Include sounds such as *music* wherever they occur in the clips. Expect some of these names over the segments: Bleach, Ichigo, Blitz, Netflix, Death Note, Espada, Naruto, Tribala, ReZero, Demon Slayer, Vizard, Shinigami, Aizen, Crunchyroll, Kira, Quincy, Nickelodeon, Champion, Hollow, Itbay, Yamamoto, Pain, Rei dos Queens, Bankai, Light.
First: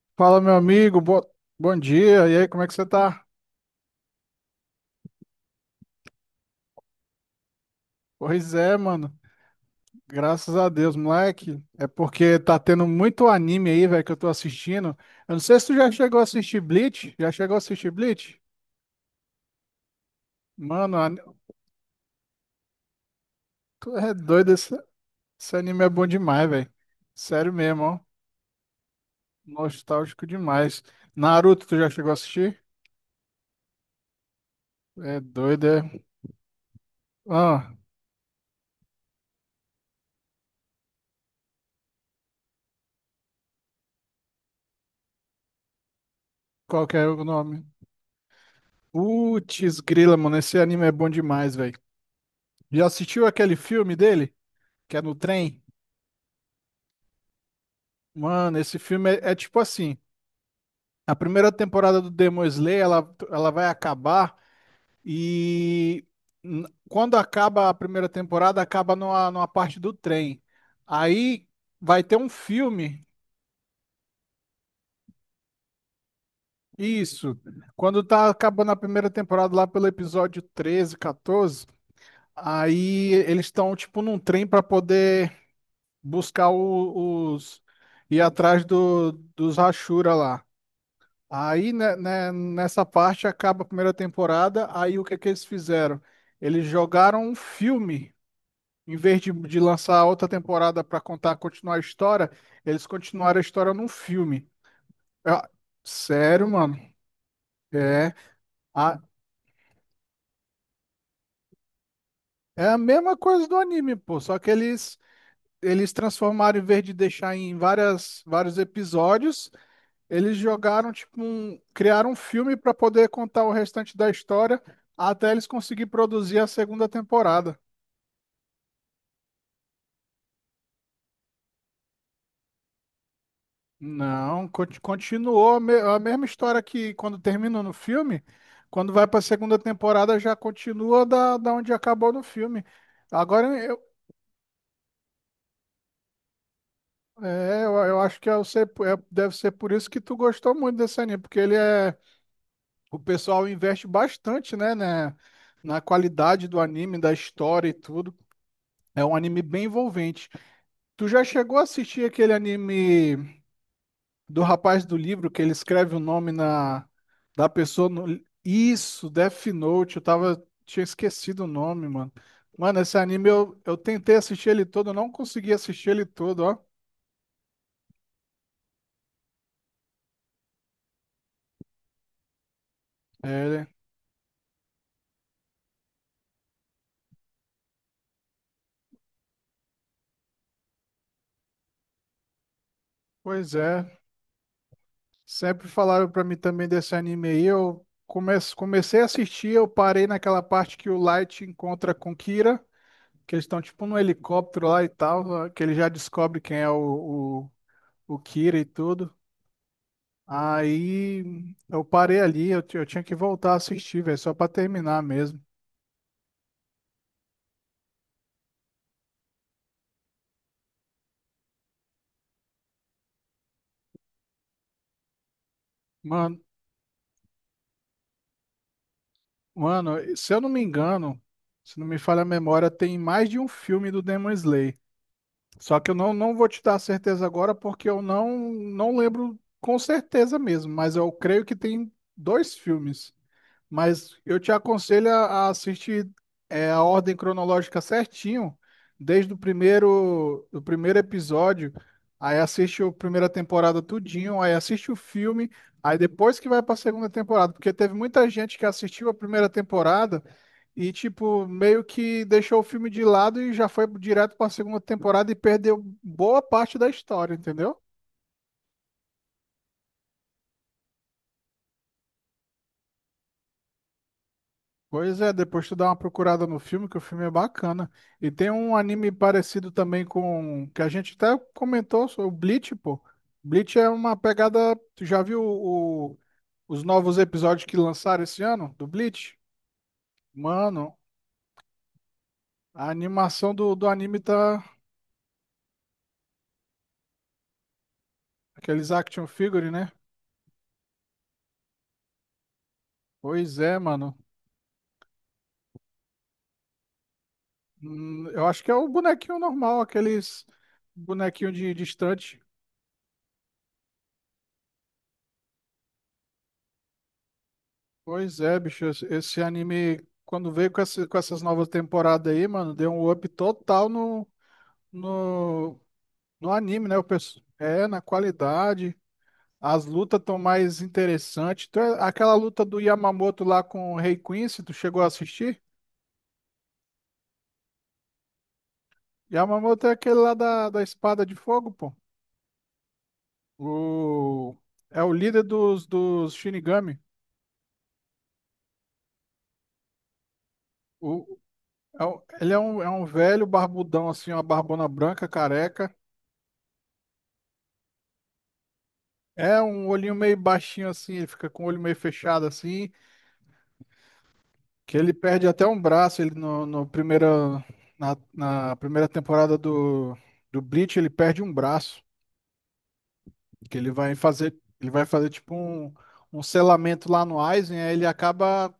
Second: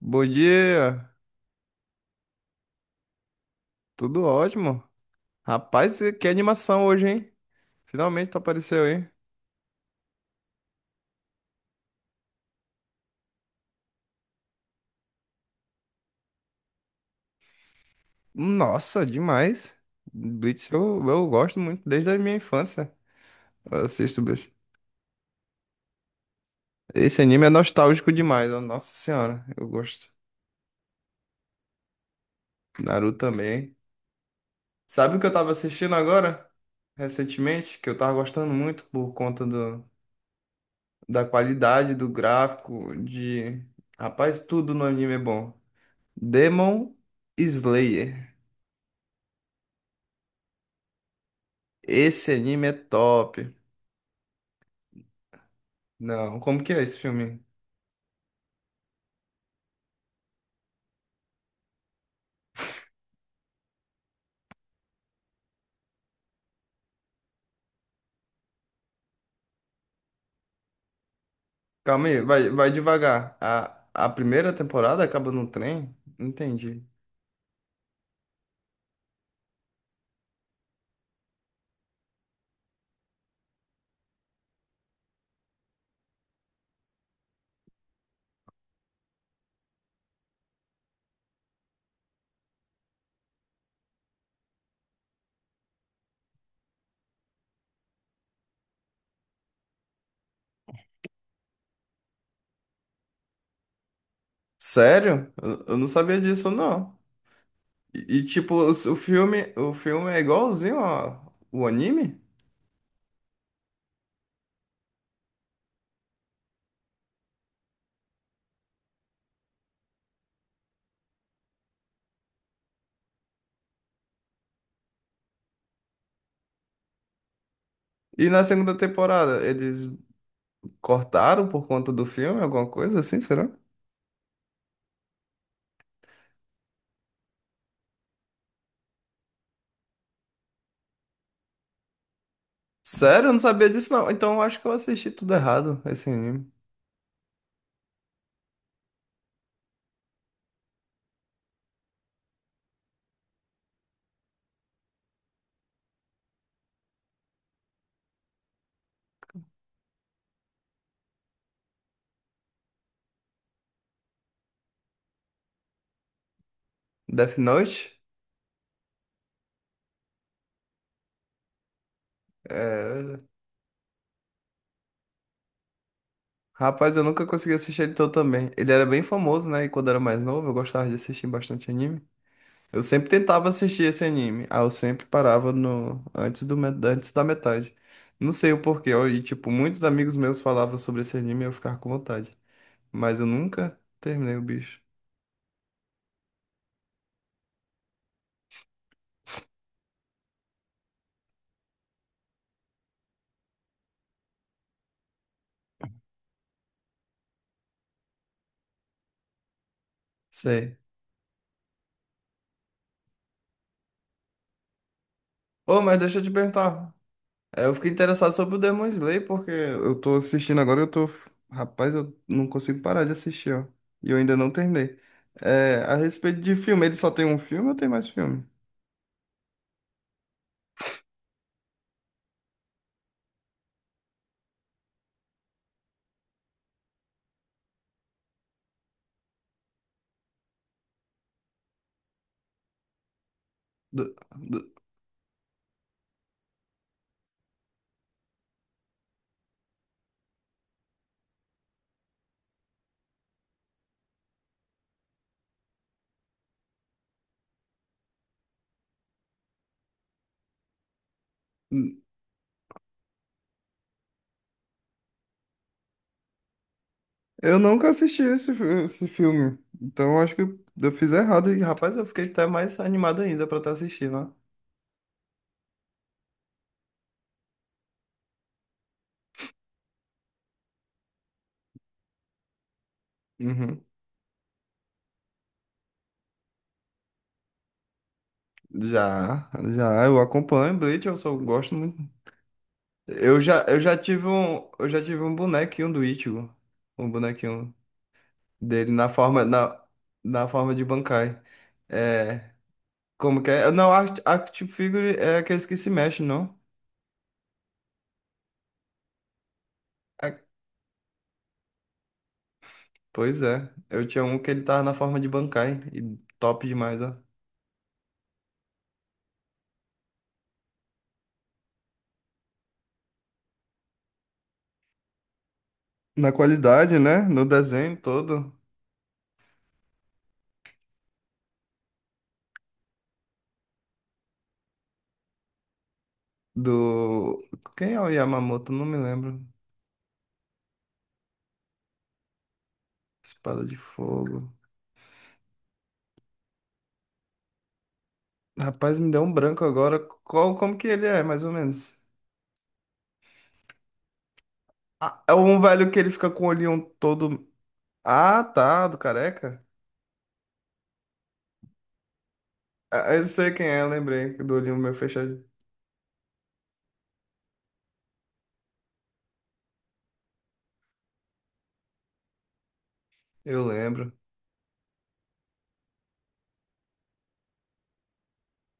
Bom Fala, meu amigo, dia, bom dia. E aí, como é que você tá? tudo ótimo. Rapaz, que animação hoje, hein? Finalmente tu Pois é, apareceu aí. mano. Graças a Deus, moleque. É porque tá tendo muito anime aí, velho, que eu tô assistindo. Eu não sei se tu já chegou a assistir Bleach. Já chegou a assistir Bleach? Nossa, demais. Blitz Mano, eu, an- eu gosto muito desde a minha infância. Eu Tu é assisto Blitz. doido. Esse anime é bom demais, velho. Esse anime é Sério mesmo, ó. nostálgico demais, ó. Nossa senhora, eu gosto. Nostálgico demais. Naruto, tu já chegou a assistir? Naruto também. Sabe o É que eu tava doido, assistindo é. agora? Ah, Recentemente, que eu tava gostando muito por conta da qualidade do gráfico, de... Rapaz, tudo no anime é bom. qual Demon que é o nome? Slayer. Putz, grila, mano. Esse anime é bom demais, velho. Esse anime é Já assistiu top. aquele filme dele? Que é no trem. Não, como que é esse filme? Mano, esse filme é tipo assim. A primeira temporada do Demon Slayer, ela vai acabar e quando acaba a primeira temporada, acaba numa parte do trem. Aí vai Calma ter aí, um vai filme, devagar. A primeira temporada acaba no trem? Entendi. isso. Quando tá acabando a primeira temporada lá pelo episódio 13, 14, aí eles estão tipo num trem para poder buscar os, ir atrás dos Hashira lá. Aí, nessa parte acaba a primeira temporada, aí o que que eles fizeram? Eles jogaram um filme, em vez de lançar outra temporada para contar, continuar a história, eles continuaram a história num filme. Sério? Ah, Eu não sabia sério, disso, mano. não. É Tipo, a, o filme é igualzinho ao, o anime? é a mesma coisa do anime, pô, só que eles transformaram, em vez de deixar em várias vários episódios. Eles jogaram, tipo, um, criaram um filme para poder contar o restante da história até eles conseguirem produzir a segunda temporada. E na segunda temporada, eles cortaram por conta do filme, alguma coisa assim, será? Não, continuou a mesma história, que quando termina no filme, quando vai para a segunda temporada já continua da onde acabou no filme. Sério? Eu não Agora sabia eu, disso, não. Então eu acho que eu assisti tudo errado, esse anime. é, eu acho que eu sei deve ser por isso que tu gostou muito desse anime, porque ele é, o pessoal investe bastante, na qualidade do anime, da história e tudo. É um anime bem envolvente. Tu já chegou a assistir aquele anime do rapaz do livro, que ele escreve o nome na, Death da pessoa Note? no... Isso, Death Note, eu tava, tinha esquecido o nome, mano. Mano, esse É. anime eu tentei assistir ele todo, eu não consegui assistir ele todo, ó. Rapaz, eu nunca consegui assistir ele todo também. Ele era bem famoso, né? E quando era mais novo, eu gostava de assistir bastante anime. Eu sempre tentava É, assistir esse anime. Ah, eu sempre parava no antes do met- antes da metade. Não sei o porquê. Ó, e tipo, muitos amigos meus falavam sobre esse anime e eu ficava com vontade. Mas eu pois nunca é. terminei o bicho. Sempre falaram pra mim também desse anime aí, eu comecei a assistir, eu parei naquela parte que o Light encontra com Kira, que eles estão tipo num helicóptero lá e tal, que ele já descobre quem é o Kira e tudo. Sei. Aí eu parei ali, eu tinha que voltar a assistir, velho, só pra terminar mesmo. Ô, mas deixa eu te perguntar. É, eu fiquei interessado sobre o Demon Slayer, porque eu tô assistindo agora e eu tô. Rapaz, eu não consigo parar de assistir, ó. E eu ainda não terminei. É, a Mano, respeito de filme, ele só tem um filme ou tem mais filme? mano, se eu não me engano, se não me falha a memória, tem mais de um filme do Demon Slayer. Só que eu não vou te dar certeza agora porque eu não lembro com certeza mesmo, mas eu creio que tem dois filmes. Do- Mas eu te do- aconselho a assistir é, a ordem cronológica certinho, desde o primeiro, do primeiro episódio, aí assiste a primeira temporada tudinho, aí assiste o filme, aí depois que vai para a segunda temporada, porque teve muita gente que assistiu a primeira temporada e, tipo, meio que deixou o filme de lado e já foi direto para a segunda temporada e perdeu boa parte da história, Eu entendeu? nunca assisti esse, fi- esse filme. Então eu acho que eu fiz errado. E, rapaz, eu fiquei até mais animado ainda pra estar assistindo, ó. Pois é, depois tu dá uma procurada no filme, que o filme é bacana. E tem um anime parecido também com, que a gente até comentou, sobre o Bleach, pô. Bleach Uhum. é uma pegada. Tu já viu os novos episódios que lançaram esse ano do Bleach? Já, já, eu acompanho Mano, Bleach, eu só gosto muito. a Eu animação já, eu do já anime tive tá. um, eu já tive um bonequinho do Ichigo. Um bonequinho. Aqueles Dele na action forma figure, na, né? na forma de Bankai. É, como que Pois é? é, Não, mano. Act- Action Figure é aqueles que se mexem, não? Eu acho que é o bonequinho normal, É, aqueles bonequinho de estante. pois é. Eu tinha um que ele tava na forma de Bankai e top demais, ó. Pois é, bicho, esse anime, quando veio com, com essas novas temporadas aí, mano, deu um up total no, Na no anime, né? qualidade, O né? pessoal, No é, desenho na todo qualidade, as lutas estão mais interessantes. Então, é aquela luta do Yamamoto lá com o Rei Quincy, tu chegou a assistir? do quem é o Yamamoto? Não me lembro. Yamamoto é aquele lá da Espada de Fogo, pô. Espada de fogo. O, é o líder dos Shinigami. Rapaz, me deu um branco agora. Qual, como que ele é, O, mais ou menos? é ele é um velho barbudão, assim, uma barbona Ah, branca, é um velho careca. que ele fica com o olhinho todo. Ah, tá, do É careca. um olhinho meio baixinho assim, ele fica com o olho meio fechado assim, Ah, eu sei quem é, lembrei, do olhinho meu que ele fechado. perde até um braço, ele no, no primeira, na, na primeira temporada do Bleach, ele perde um braço, Eu que lembro. Ele vai fazer tipo um, um selamento lá no Aizen, aí ele acaba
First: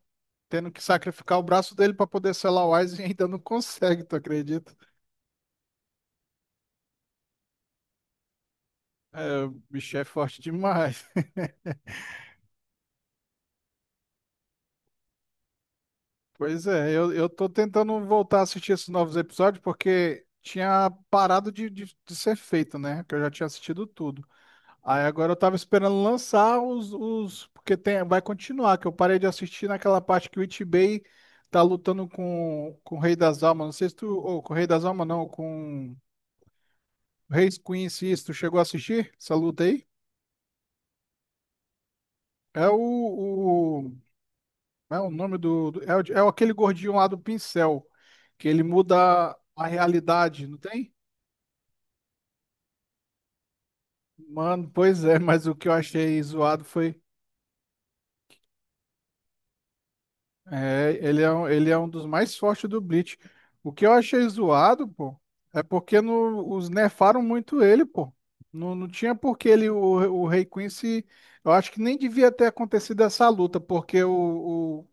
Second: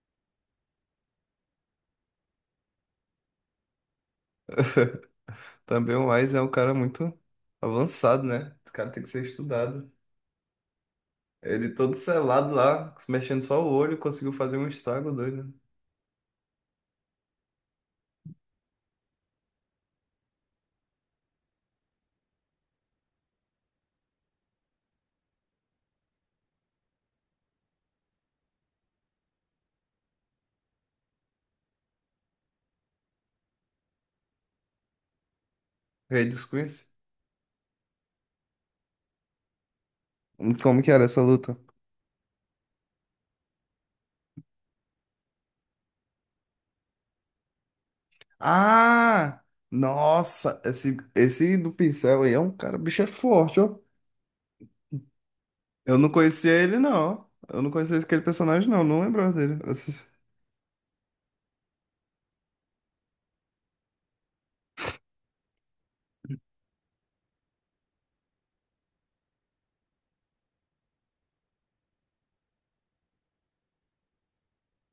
tendo que sacrificar o braço dele pra poder selar o Aizen e ainda não *laughs* consegue, tu acredita? *laughs* Também o Wise é um cara muito avançado, né? O cara tem que ser O estudado. bicho é forte demais. Ele todo selado lá, mexendo só o olho, conseguiu fazer um estrago doido, né? Pois é, eu tô tentando voltar a assistir esses novos episódios porque tinha parado de ser feito, né? Que eu já tinha assistido tudo. Aí agora eu tava esperando lançar os, porque tem, vai continuar, que eu parei de assistir naquela parte que o Itbay tá lutando com o Rei das Almas. Não sei se tu, ou com o Rei das Almas não, com Rei dos Queens. o Rei Queen, se isso, tu chegou a assistir essa luta aí? Como que era essa luta? É o, como é o nome é, é aquele gordinho lá do pincel, que ele muda Ah! a realidade, não Nossa! tem? Esse do pincel aí é um cara, bicho é forte, ó. Mano, pois é, *laughs* mas o que eu Eu não achei conhecia zoado ele, foi. não. Eu não conhecia aquele personagem, não. Não lembrava dele. Esse- Ele é, ele é um dos mais fortes do Bleach. O que eu achei zoado, pô, é porque no, os nerfaram muito ele, pô. Não tinha por que ele, o Rei Quincy. Eu acho que nem devia ter acontecido essa luta, porque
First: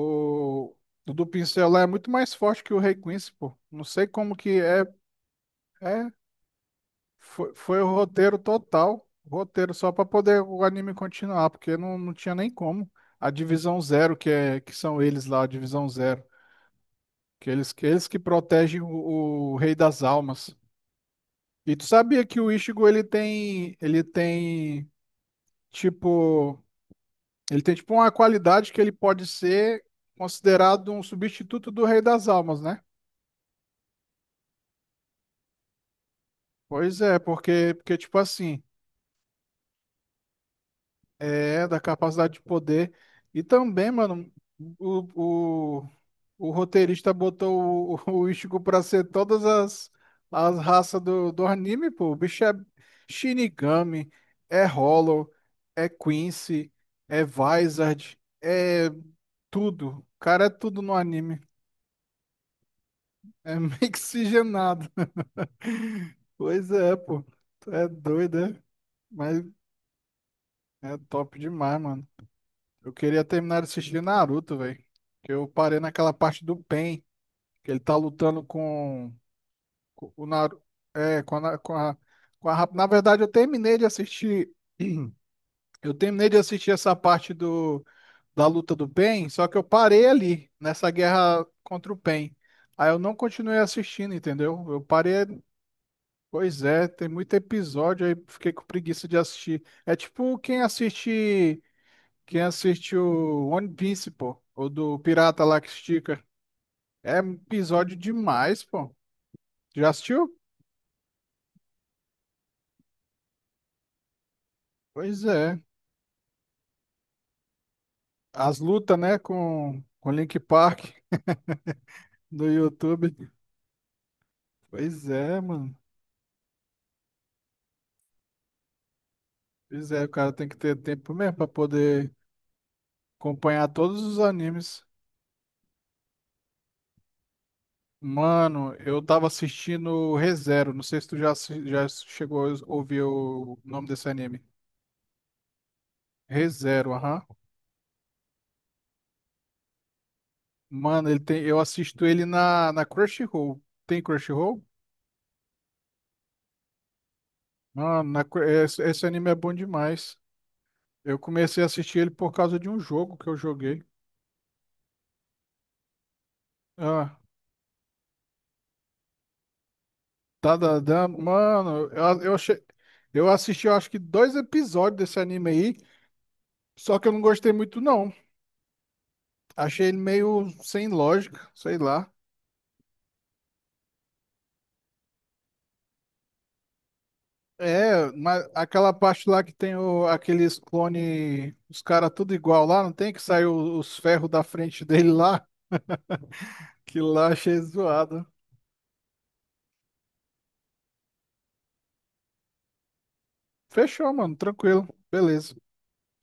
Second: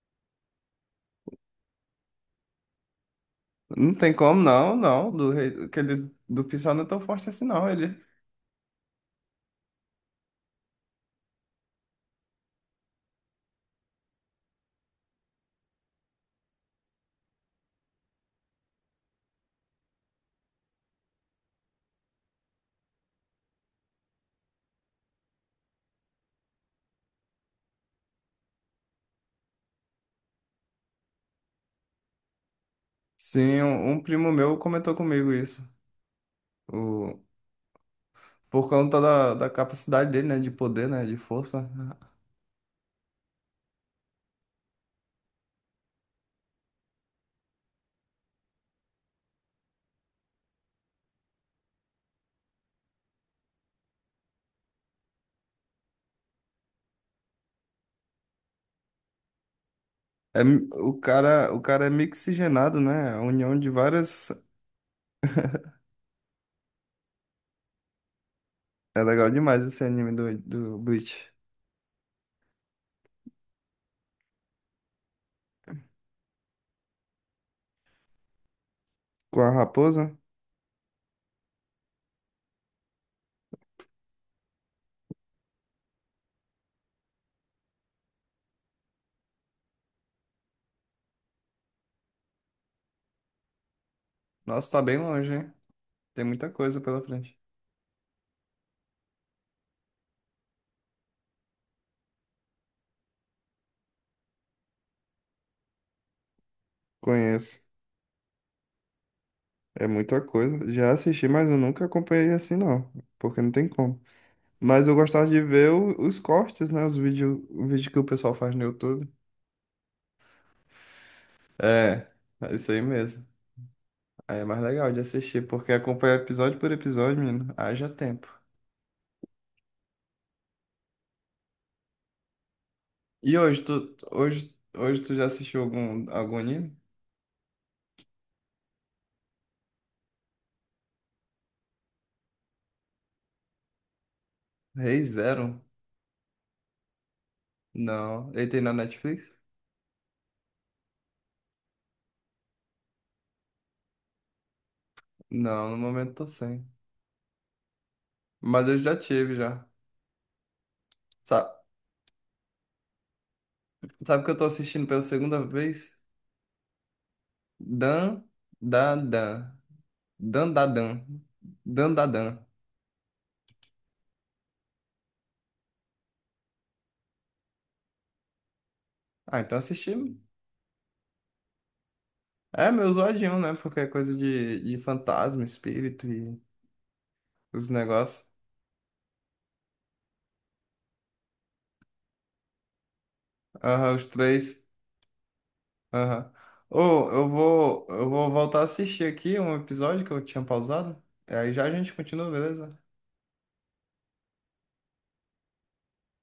o, o do pincel lá é muito mais forte que o Rei Quincy, pô. Não Não sei tem como como, que não, é. não. Do rei, É, aquele do pincel não é tão forte assim, não. foi o Ele roteiro total, roteiro só para poder o anime continuar, porque não tinha nem como. A Divisão Zero, que é que são eles lá, a Divisão Zero, que eles que, eles que protegem o Rei das Almas. E tu sabia que o Ichigo tipo ele tem tipo uma qualidade que ele pode ser considerado um substituto do Rei das Almas, né? sim, um primo meu comentou comigo isso. Pois é, O, porque porque tipo assim, por conta da, da capacidade dele, né? De poder, né? De é força. da capacidade de poder e também, mano, o, o- o roteirista botou o Ichigo pra ser todas as raças do anime, pô. O bicho é Shinigami, é Hollow, é Quincy, é Vizard, é tudo. O É, cara é mi- tudo no anime. O cara é mixigenado, né? A É união *laughs* de várias. mixigenado. Pois é, pô. Tu é doido, é? É legal Mas demais esse anime do, do é Bleach. top demais, mano. Eu queria terminar de assistir Naruto, velho. Que eu parei naquela parte do Pain, que ele tá lutando com. Com a raposa. Co- O Naru... É, com a, Na- com a... rap- na verdade, eu terminei de assistir. *clears throat* Eu terminei de assistir essa parte da luta do Pain, só que eu parei ali, nessa guerra contra o Pain. Aí eu não continuei assistindo, entendeu? Nossa, Eu tá bem parei. longe, hein? Tem muita Pois coisa é, pela tem muito frente. episódio, aí fiquei com preguiça de assistir. É tipo quem assiste. Quem assiste o One Piece, pô. Ou do Pirata lá que estica. É Conheço. episódio demais, pô. É Já muita assistiu? coisa. Já assisti, mas eu nunca acompanhei assim, não. Porque não tem como. Mas eu Pois gostava de é. ver o- os cortes, né? Os vídeos, o vídeo que o pessoal faz As no lutas, YouTube. né, com Link Park É, no é isso aí mesmo. YouTube. Aí é mais legal de Pois é, assistir, porque mano. acompanha episódio por episódio, menino. Haja tempo. Pois é, o cara tem que ter tempo mesmo pra poder E hoje, acompanhar tu, todos os hoje, animes. hoje tu já assistiu algum, algum anime? Mano, eu tava assistindo o ReZero. Não sei se tu já, já chegou a ouvir o nome desse anime. Rei Zero? ReZero, aham. Não. Ele tem na Netflix? Mano, ele tem, eu assisto ele na Crunchyroll. Tem Crunchyroll? Não, no momento tô sem. Mas eu Esse, já esse anime tive, é bom já. demais. Eu Sabe, comecei a assistir ele por causa de um jogo que eu joguei. sabe o que eu tô assistindo pela segunda vez? Ah, Dan, da, Dan. Dan, da, tadadã, Dan. mano, Dan, da, eu Dan. achei. Eu assisti, eu acho que dois episódios desse anime aí, só que eu não gostei muito, não. Ah, então Achei assisti. ele meio sem lógica, sei lá. É meu zoadinho, né? Porque é coisa de fantasma, espírito e os É, negócios. mas aquela parte lá que tem o, aqueles clone, os caras tudo igual lá, não tem que sair Aham, os os ferros da três. frente *laughs* dele lá? Aham. Que Ô, eu lá achei vou, eu zoado. vou voltar a assistir aqui um episódio que eu tinha pausado. Aí já a gente continua, beleza? Fechou, mano, tranquilo, beleza.